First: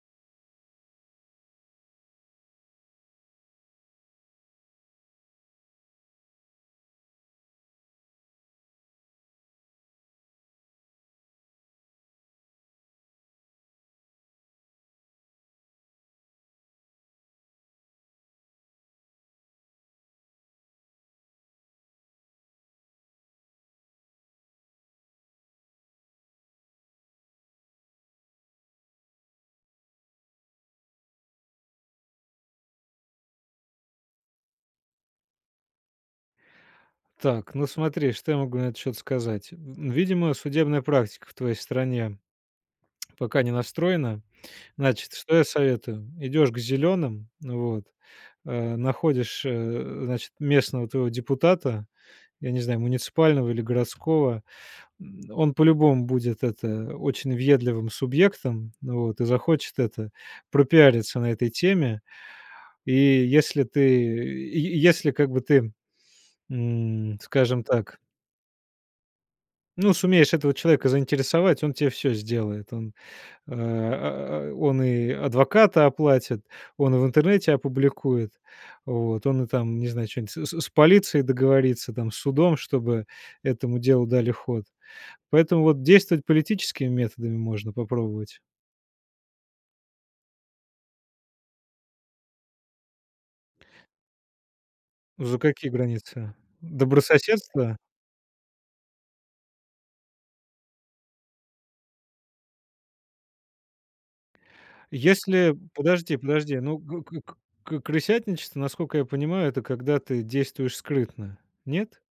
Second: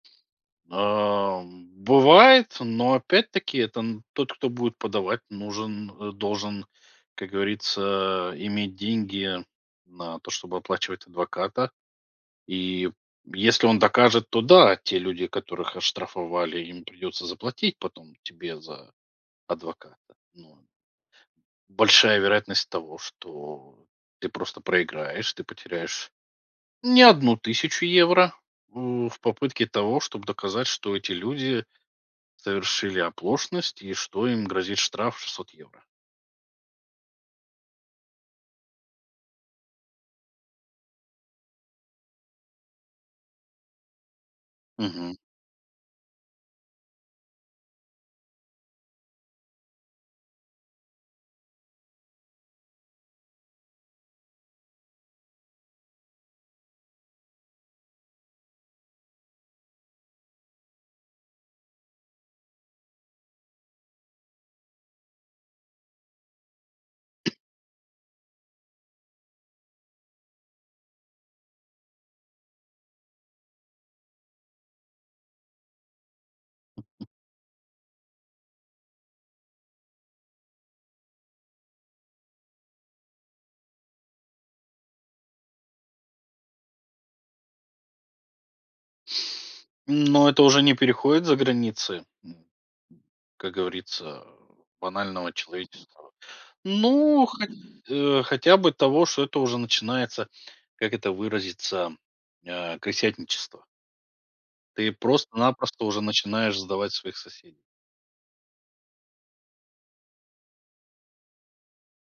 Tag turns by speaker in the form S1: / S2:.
S1: А, м, бывает, но, опять-таки, там тот, кто будет подавать, нужен э, должен, как говорится, а, иметь деньги на то, чтобы оплачивать адвоката, и если он докажет, то да, те люди, которых оштрафовали, им придется заплатить потом тебе за адвоката, но Большая вероятность того, что ты просто проиграешь, ты потеряешь не 1 тысячу евро, у, в попытке того, чтобы доказать, что эти люди совершили оплошность и что им грозит штраф 600 евро.
S2: Так, ну смотри, что я могу на этот счёт сказать? М, видимо, судебная практика в твоей стране пока не настроена. Значит,
S1: Мгм.
S2: что я советую? Идёшь к зелёным, вот, а находишь, э, значит, местного твоего депутата, я не знаю, муниципального или городского, м, он по-любому будет, это, очень въедливым субъектом, вот, и захочет, это, пропиариться на этой теме. И если ты, й если, как бы, ты, м, скажем так ну, сумеешь этого человека заинтересовать, он те всё сделает. Он, а, он и адвоката оплатит, он в интернете опубликует, вот, он и там, не знаю, чё-нибудь с с с полицией договорится, там, с судом, чтобы этому делу дали ход. Поэтому вот действовать политическими методами можно попробовать.
S1: Но это уже не переходит за границы, м, как говорится, банального
S2: За какие
S1: человеческого.
S2: границы?
S1: Ну, хоть,
S2: Добрососедства?
S1: э, хотя бы того, что это уже начинается, как это выразиться, а, крысятничество. Ты
S2: Если
S1: просто-напросто уже начинаешь
S2: подожди-подожди, ну,
S1: сдавать
S2: к
S1: своих
S2: к к
S1: соседей.
S2: к крысятничество, наскока я понимаю, это когда ты действуешь скрытно. Нет?